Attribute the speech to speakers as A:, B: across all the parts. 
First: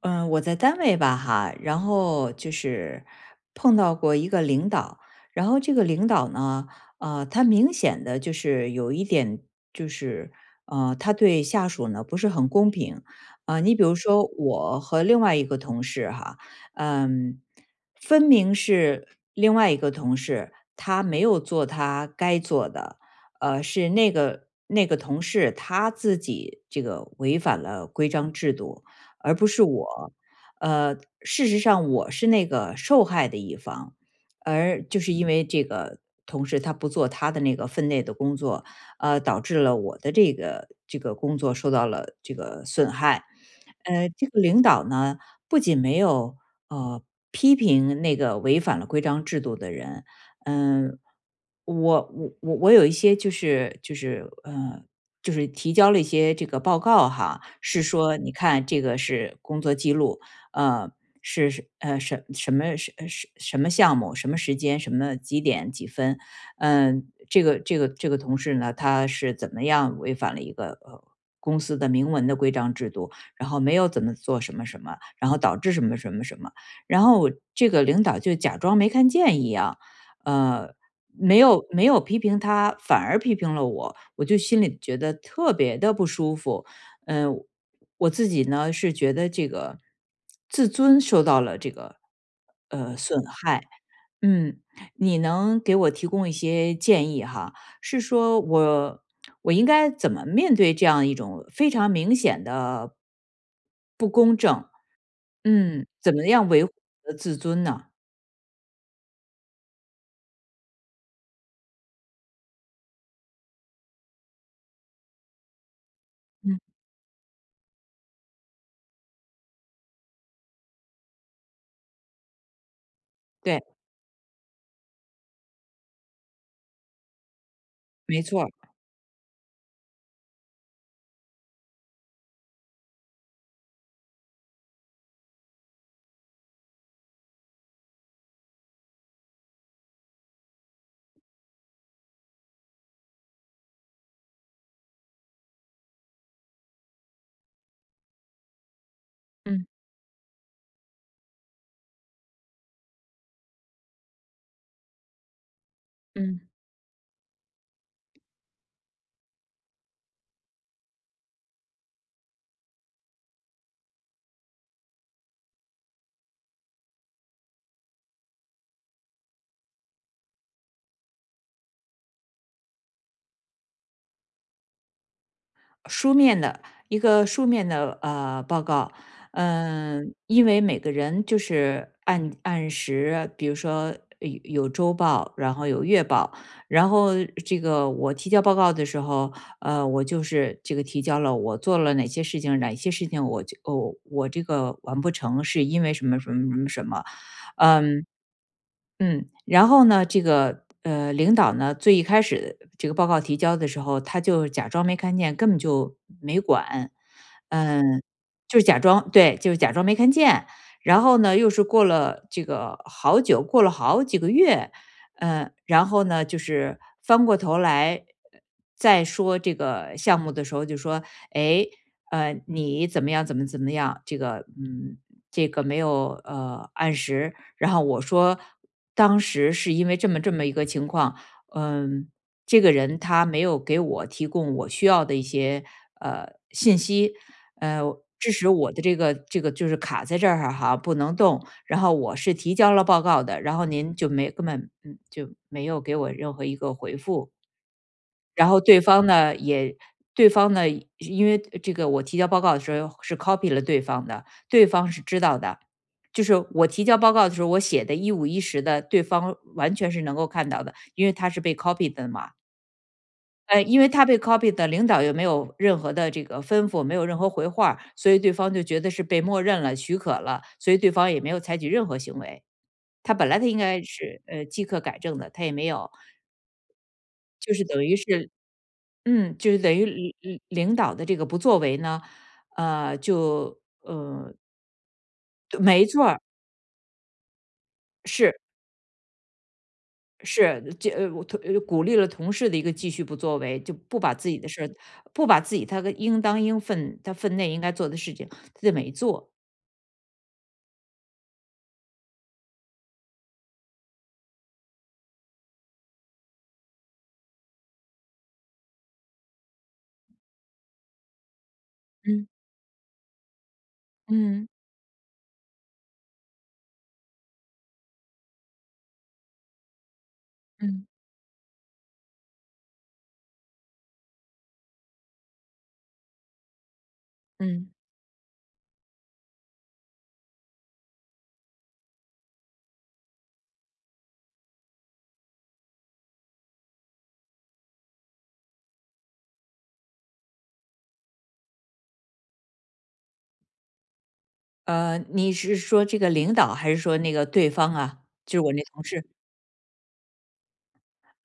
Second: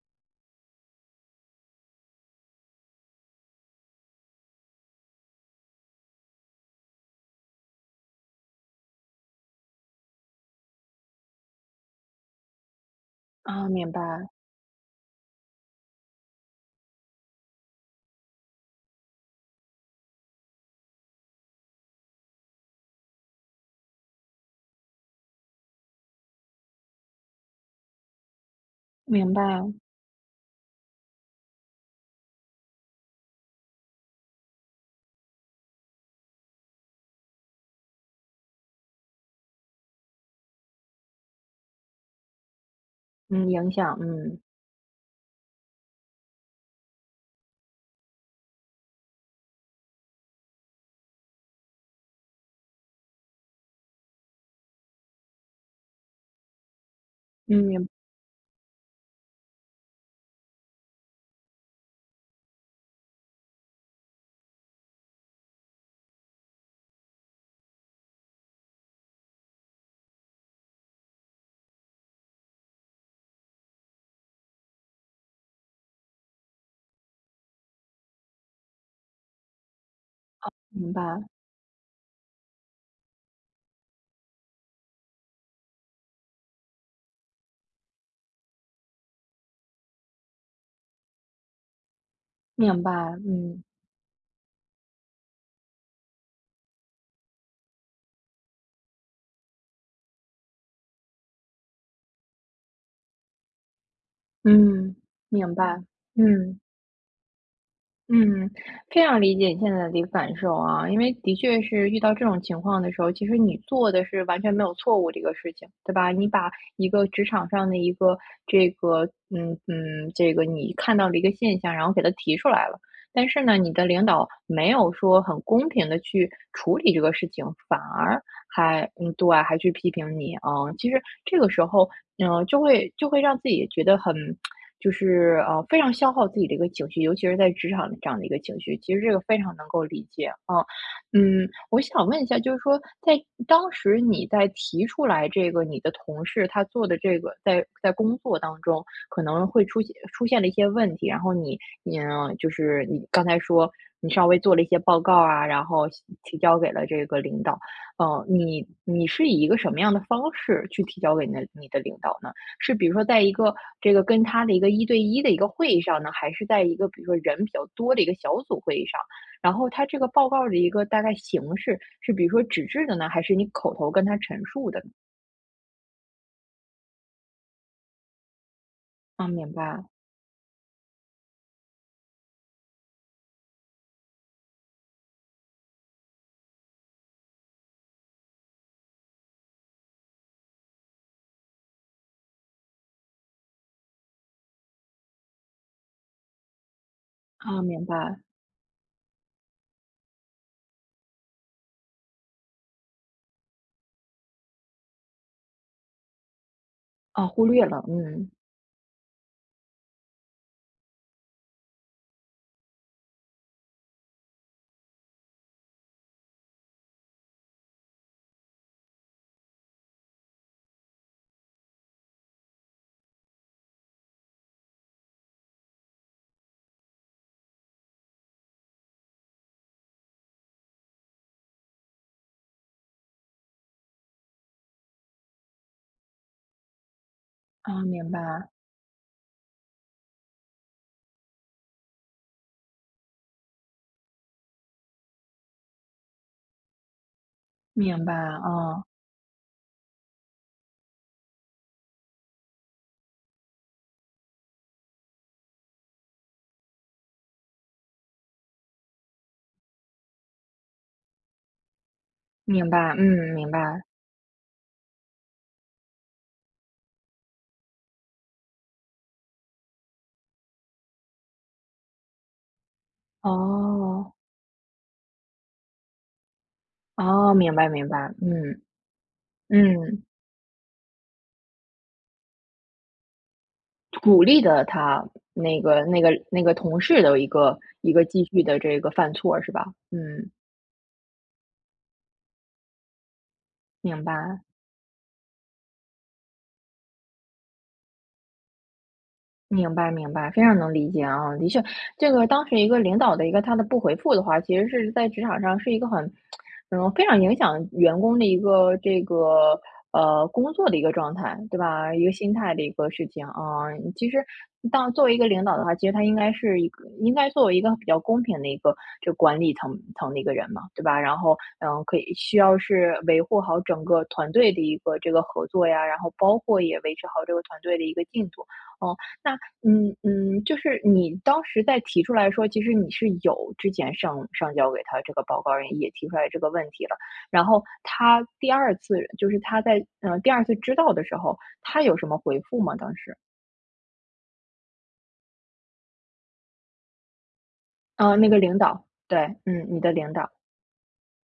A: 嗯，我在单位吧哈，然后就是碰到过一个领导，然后这个领导呢，他明显的就是有一点，就是他对下属呢不是很公平。啊、
B: 啊，
A: 你比
B: 明
A: 如
B: 白，
A: 说我和另外一个同事哈，嗯，分明是另外一个同事他没有做他该做的，是那个同事他自己这个违反了规章制度。
B: 明
A: 而
B: 白，
A: 不是我。呃，事实上我是那个受害的一方，而就是因为这个同事他不做他的那个分内的工作，导致了我的这个工作受到了这个损害。
B: 嗯，影响，
A: 这
B: 嗯，
A: 个领导呢，不仅没有呃批评那个违反了规章制度的人。嗯、我我有一些就是提交了一些这个报告哈，
B: 嗯，
A: 是
B: 明
A: 说你看这个是工作记录。呃，什么项目，什么时间，什么几点几分。这个同事呢，他是怎么样违反了一个公司的明文的规章制度，然后没有怎么做什么什么，然后导致什么什么什么，然后这个领导就假装没看见一样。呃，
B: 明白，
A: 没有批评他，反而批评了我，我就心里觉得特别的不舒服。嗯，我自己呢是觉得这个自尊受到了这个
B: 明白，
A: 损
B: 嗯，
A: 害。嗯，你能给我提供一些建议哈？是说我应该怎么面对这样一种非常明显的
B: 嗯，明白，
A: 嗯，怎么样
B: 嗯。
A: 维护我的自尊呢？
B: 嗯，非常理解你现在的一个感受啊，因为的确是遇到这种情况的时候，其实你做的是完全没有错误的一个事情，对吧？你把
A: 嗯，
B: 一个职场上的一个这个，这个你看到的一个现象，然后给它提出来了，但是呢，
A: 对，
B: 你的领导没有说很公平的去处理这个事情，反而
A: 没错儿。
B: 还，嗯，对，还去批评你，嗯，其实这个时候，就会让自己觉得很就是非常消耗自己的一个情绪，尤其是在职场这样的一个情绪，其实这个非常能够理解啊。嗯，我想问一下，就是说在当时你在提出来这个你的同事他做的这个在工作当中可能会
A: 嗯
B: 出现了一些问题，然后你就是你刚才说你稍微做了一些报告啊，然后提
A: 嗯。
B: 交给了这个领导，你你是以一个什么样的方式去提交给你的你的领导呢？是比如说在一个这个跟他的一个一对一的一个会议上呢，还是在一个比如说人比较多的一个小组会议上？然后他这个报告的一个大概形式是比如说纸质的呢，还是你口头跟他陈述的呢？
A: 书面的一个书面的报告。
B: 啊，明白，
A: 因为每个人就是按时，比如说有周报，然后有月报，然后这个我提交报告的时候，我就是这个提交了我做了哪些事情，哪些事情我就我我这个完不成是因为什么什么什么什么。
B: 啊，明白，
A: 嗯，嗯，然后呢，这个领导呢，最一开始这个报告提交的时候，他就假装没看见，根本就没管。
B: 啊，忽略了，
A: 嗯，
B: 嗯，
A: 就是假装对，就是假装没看见。然后呢，又是过了这个好久，过了好几个月，然后呢，就是翻过头来呃再说这个项目的时候，就说，哎，你怎么样，怎么样，这个，这个没有按时，然后我说当时是因为这么这么一个情况，嗯，这个人他没有给我提供我需要的一些信息，
B: 啊，
A: 呃，
B: 明白，
A: 致使我的这个就是卡在这儿哈，不能动。然后我是提交了报告的，然后您就没根本就没有给我任何一个回复。
B: 明白，
A: 然后对
B: 啊，
A: 方呢也对方呢，因为这个我提交报告的时候是 copy 了对方的，对方是知道的。就是我提交报告的时候，我写的一五一十的，对方完全是能够看到的，因为他是被 copy 的嘛。
B: 明白，嗯，明白，
A: 因为他被 copy 的，领导又没有任何的这个吩咐，没有任何回话，所以对方就觉得是被默认了、许可了，所以对方也没有采取任何行为。他本来他应该
B: 哦，
A: 是，即刻改正的，他也没有，
B: 哦，
A: 就
B: 明
A: 是
B: 白，
A: 等
B: 明
A: 于
B: 白，
A: 是，
B: 嗯，
A: 就是等于
B: 嗯。
A: 领导的这个不作为呢。呃，就
B: 鼓
A: 呃，
B: 励的他那
A: 对，
B: 个
A: 没
B: 那
A: 错
B: 个
A: 儿。
B: 那个同事的一个一个继
A: 是
B: 续的这个犯错是吧？嗯，
A: 是，鼓励了同事的一个继续不作为，就不
B: 明
A: 把自己
B: 白。
A: 的事儿，不把自己他个应当应分他分内应该做的事情，他就没做。
B: 明白明白，非常能理解啊。的确，这个当时一个领导的一个他的不回复的话，其实是在职场上是一个很，嗯，非常影响员工的一个这个工作的一个状态，对吧？一个
A: 嗯
B: 心态的一个事情啊。其实
A: 嗯
B: 当作为一个领导的话，其实他应该是一个应该作为一个比较公平的一个这管理层层的一个人嘛，对
A: 嗯
B: 吧？然后嗯，可以需要是维护好整个团队的一个这个合作呀，然后包括也维持好这个团
A: 嗯。
B: 队的一个进度，嗯。那就是你当时在提出来说，其实你是有之前上交给他这个报告人，也提出来这个问题了。然后他第二次就是他在第二次知道的时候，他有什么回复吗？当时，
A: 你是说这个领导还是说那个对方啊？
B: 嗯，那
A: 就
B: 个
A: 是我
B: 领
A: 那同
B: 导，
A: 事。
B: 对，嗯，你的领导，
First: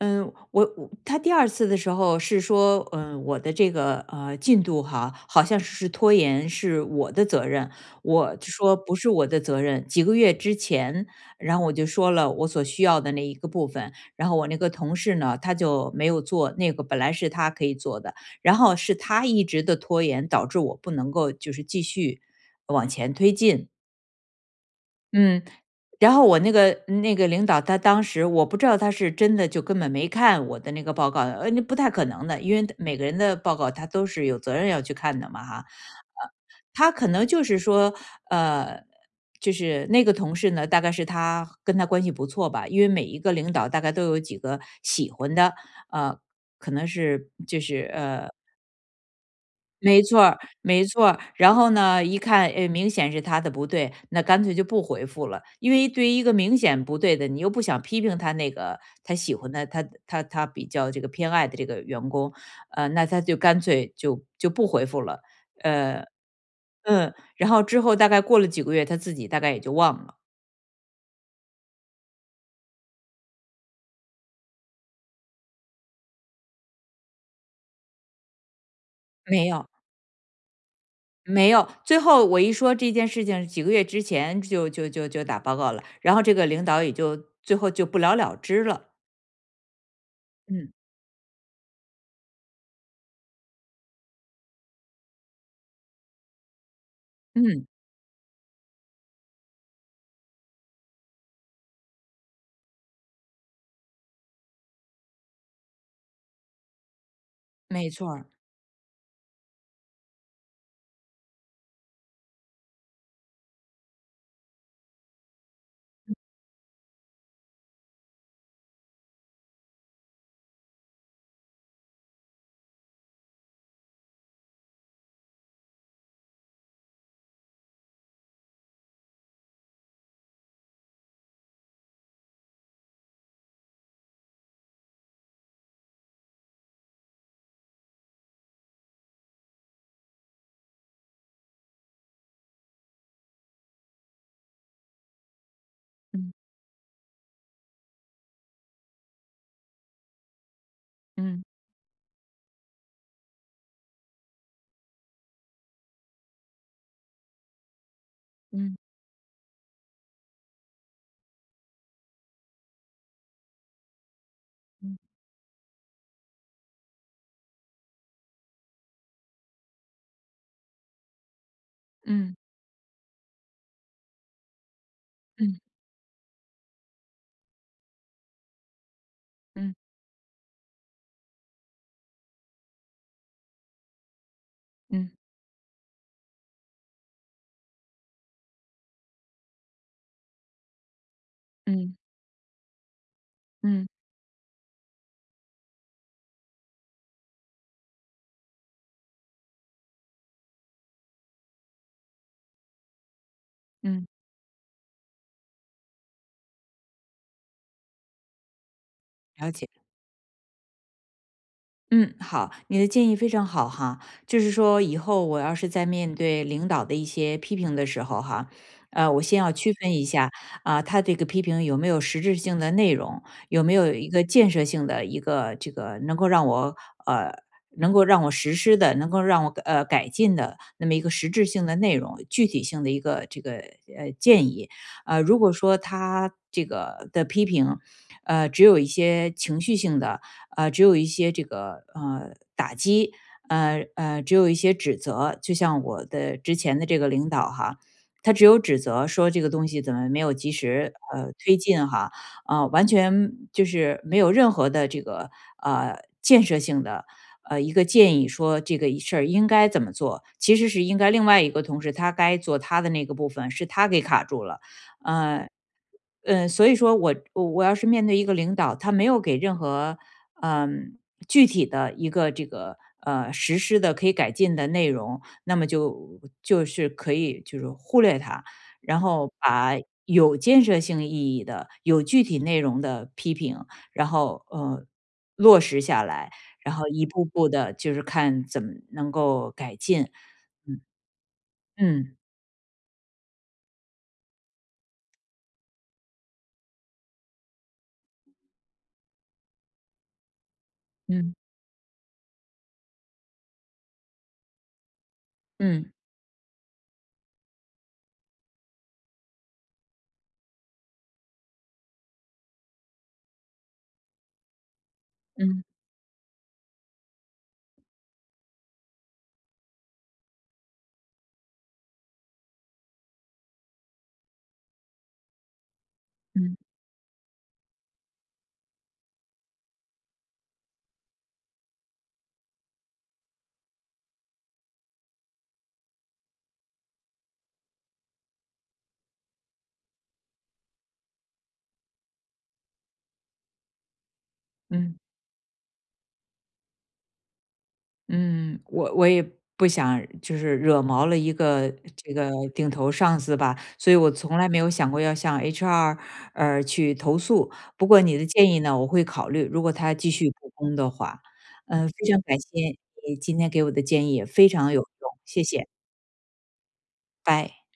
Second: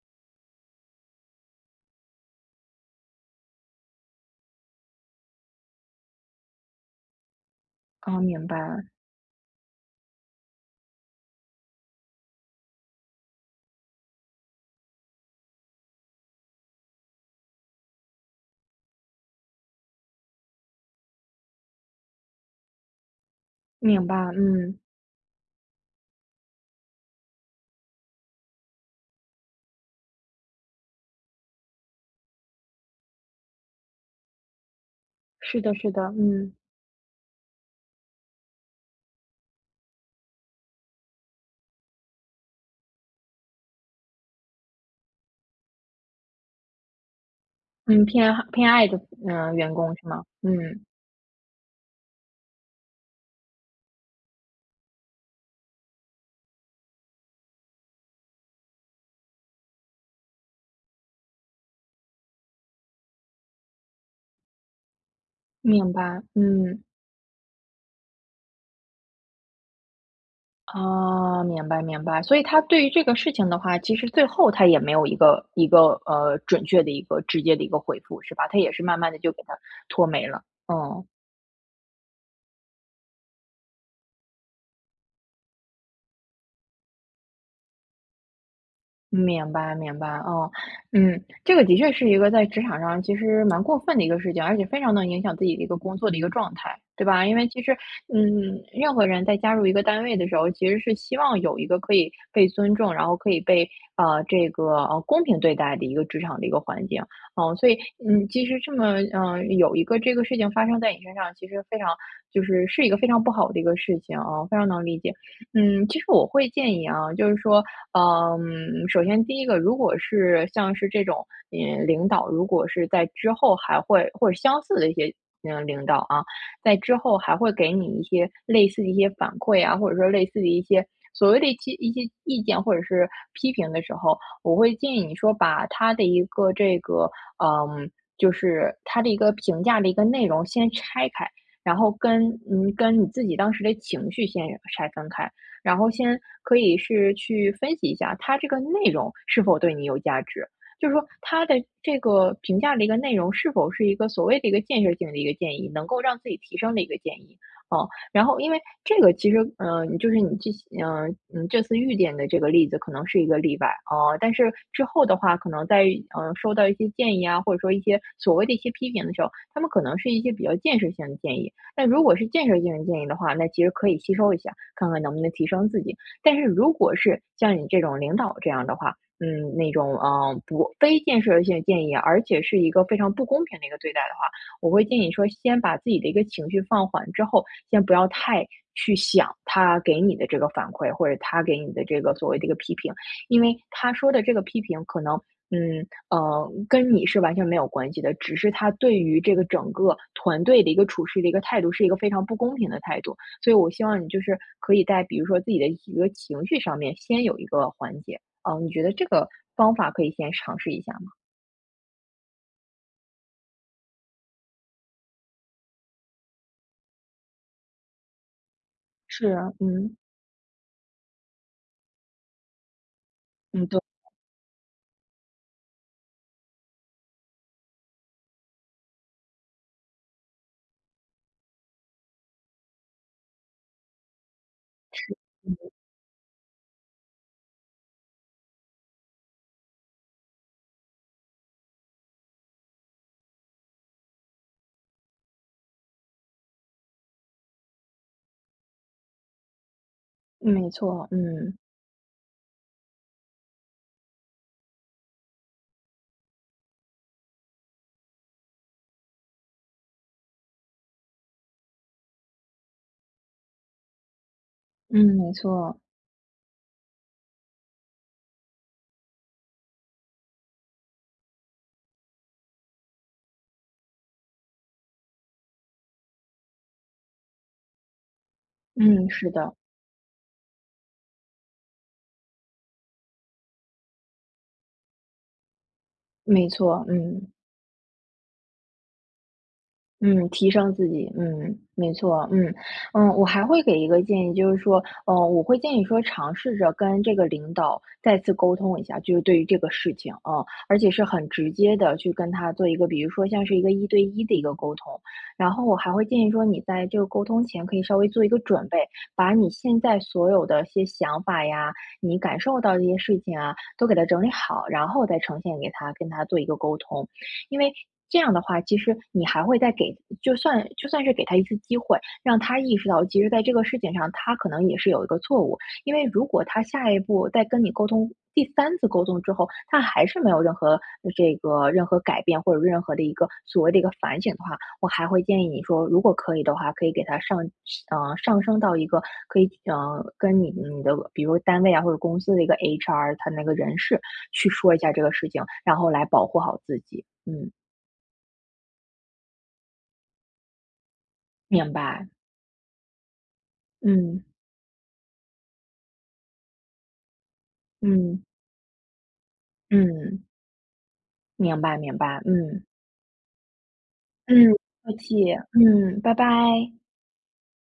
A: 嗯，他第二次的时候是说，我的这个进度哈，好像是拖延是我的责任。
B: 啊，
A: 我
B: 明
A: 就
B: 白
A: 说不是我的责任。几个月之前，然后我就说了我所需要的那一个部分，然后我那个同事呢，他就没有做那个本来是他可以做的，然后是他一直的拖延导致我不能够就是继续往前推进。
B: 明白，嗯，
A: 嗯，然后我那个领导，他当时我不知道他是真的就根本没看我的那个报告，那不太可能的，因为每个人的报告他都是有责任要去看的嘛，哈。
B: 是
A: 呃，
B: 的，是的，嗯
A: 他可能就是说，呃，就是那个同事呢，大概是他跟他关系不错吧，因为每一个领导大概都有几个喜欢的，呃，可能是。
B: 嗯，偏偏爱的员工
A: 没
B: 是
A: 错
B: 吗？
A: 儿，
B: 嗯，
A: 没错儿。然后呢，一看，哎，明显是他的不对，那干脆就不回复了。因为对于一个明显不对的，你又不想批评他那个他喜欢的、他比较这个偏爱的这个员工，那他就干脆就不回复了。
B: 明
A: 呃，
B: 白，嗯。
A: 然后之后大概过了几个月，他自己大概也就忘了。
B: 啊，明白明白。所以他对于这个事情的话，其实最后他也没有一个一个，呃，准确的一个直接的一个回复，是吧？他也是慢慢的就给
A: 没
B: 他
A: 有，
B: 拖没了，嗯。
A: 没有。最后我一说这件事情，几个月之前就打报告了，然后这个领导也就最后就不了了之了。
B: 明白明白，哦，
A: 嗯
B: 嗯，这个的确是一个在职场上其实蛮过分的一个事情，而且非常能影响自己的一个工作的一个状态，对吧？因为其
A: 嗯。
B: 实，嗯，任何人在加入一个单位的时候，其实是希望有一个可以被尊重，然后可以被这个公平对待的一个职场的一个环境，哦，所以
A: 没错儿。
B: 嗯，其实这么有一个这个事情发生在你身上，其实非常就是是一个非常不好的一个事情啊，非常能理解。嗯，其实我会建议啊，就是说，嗯，首先第一个，如果是像是这种，嗯，领导如果是在之后还会或者相似的一些，嗯，领导啊，在之后还会给你一些类似的一些反馈啊，或者说类似的一些所谓的一些意见或者是批评的时候，我会建议你说把他的一个这个，嗯，就是他的一个评价的一个内容先拆开。然后跟你自己当时的情绪先拆分开，然后先
A: 嗯
B: 可以是去分析一下它这个内容是否对你有价值。就是说，
A: 嗯
B: 它的这个评价的一个内容是否是一个所谓的一个建设性的一个建议，能够让自己提升的一个建议，哦，然后因为
A: 嗯
B: 这个其实，你就是你这，这次遇见的这个例子可能是一个例外，哦，但是之后的
A: 嗯
B: 话，可能在收到一些建议啊，或者说一些所谓的一些批评的时候，他们可能是一些比较建设性的建议，那如果是
A: 嗯
B: 建设性的建议的话，那其实可以吸收一下，看看能不能提
A: 嗯
B: 升自己。但是如果是像你这种领导这样的话，嗯，那
A: 嗯
B: 种不非建设性建议，而且是一个非常不公平的一个对待的话，我会建议说，先把自己的一个情绪放缓之后，先不要太去想他给你的这个反馈，或者他给你的
A: 嗯
B: 这个所谓的一个批评，因为
A: 嗯
B: 他说的这个批评可能。嗯，跟你是完全没有关系的，只是他对于这个整个团队的一个处事的一个态度，是一个非常不公平的态度。所以我希望你
A: 嗯。
B: 就是可以在比如说自己的一个情绪上面先有一个缓解。嗯，你觉得这个
A: 了解。
B: 方法可以先尝试一下吗？
A: 嗯，好，你的建议非常好哈。就是说，以后我要是在面对领导的一些批评的时候哈，我
B: 是
A: 先要
B: 啊
A: 区分
B: 嗯，
A: 一下啊，他这个批评有没有实质性的内容，有
B: 嗯，
A: 没
B: 对，
A: 有一个建设性的一个这个能够让我呃，能够让我实施的，能够让我改进的那么一个实质性的内容，具体性的一个这个建议。如果说他这个的批评，只有一些情绪性的。啊，只有一些这个打击，只有一些指责。就像我的之前的这个领导哈，他只有指责说这个东西怎么没有及
B: 没
A: 时
B: 错，嗯，
A: 推进哈，啊、完全就是没有任何的这个呃建设性的。一个建议说这个事儿应该怎么做，其实是应该另外一个同事他该做他的那个部分，是他给卡住了，
B: 嗯，没
A: 呃
B: 错，
A: 所以说我要是面对一个领导，他没有给任何嗯具体的一个这个实施的可以改进的内容，那么就是可以就是忽略它，然
B: 嗯，是
A: 后
B: 的，
A: 把有建设性意义的、有具体内容的批评，然后落实下来，
B: 没
A: 然
B: 错，
A: 后一步
B: 嗯。
A: 步的，就是看怎么能够改进。
B: 嗯，提升
A: 嗯
B: 自己，嗯，没
A: 嗯
B: 错，嗯，嗯，我还会给一个建议，就是说，我会建议说尝试着跟这个领导再次沟通一下，就是对于这个事情，啊，而且是很
A: 嗯
B: 直接的去跟他做一个，比如说像是一个一对一的一个沟通，然后我
A: 嗯
B: 还会建议说，你在这个沟通前可以稍微做一个准备，把你现在所有的一些想法呀，你感受到这些事情啊，都给它整理好，然后再呈
A: 嗯
B: 现给
A: 嗯
B: 他，跟他做一个沟通。因为这样的话，其实你还会再给，就算是给他一次机会，让他意识到，其实在这个事情上，他可能也是有一个错误。因为如果他
A: 嗯
B: 下一步再跟你沟通，第三次沟通之后，他还是没有任何这个任何改变或者任何的一个所谓的一个反省的话，我还会建议你说，如果可以的话，可以给他上，上升到一个可以，跟你你的比如单位啊或者公司的一个 HR,他那个人事去说一下
A: 嗯。
B: 这个事情，然后来保护好自己。嗯，
A: 嗯，我也不想就是惹毛了一个
B: 明白，
A: 这个顶头上司吧，所以我
B: 嗯，
A: 从来没有想过要向 HR 去投诉。不过你
B: 嗯，
A: 的建议呢，我会考虑，如果他继
B: 嗯，
A: 续不公的话。
B: 明白明
A: 非常
B: 白，
A: 感谢
B: 嗯，
A: 你今天给我的建议，
B: 嗯，
A: 非常有
B: 不客
A: 用，
B: 气，
A: 谢谢，
B: 嗯，拜拜。
A: 拜。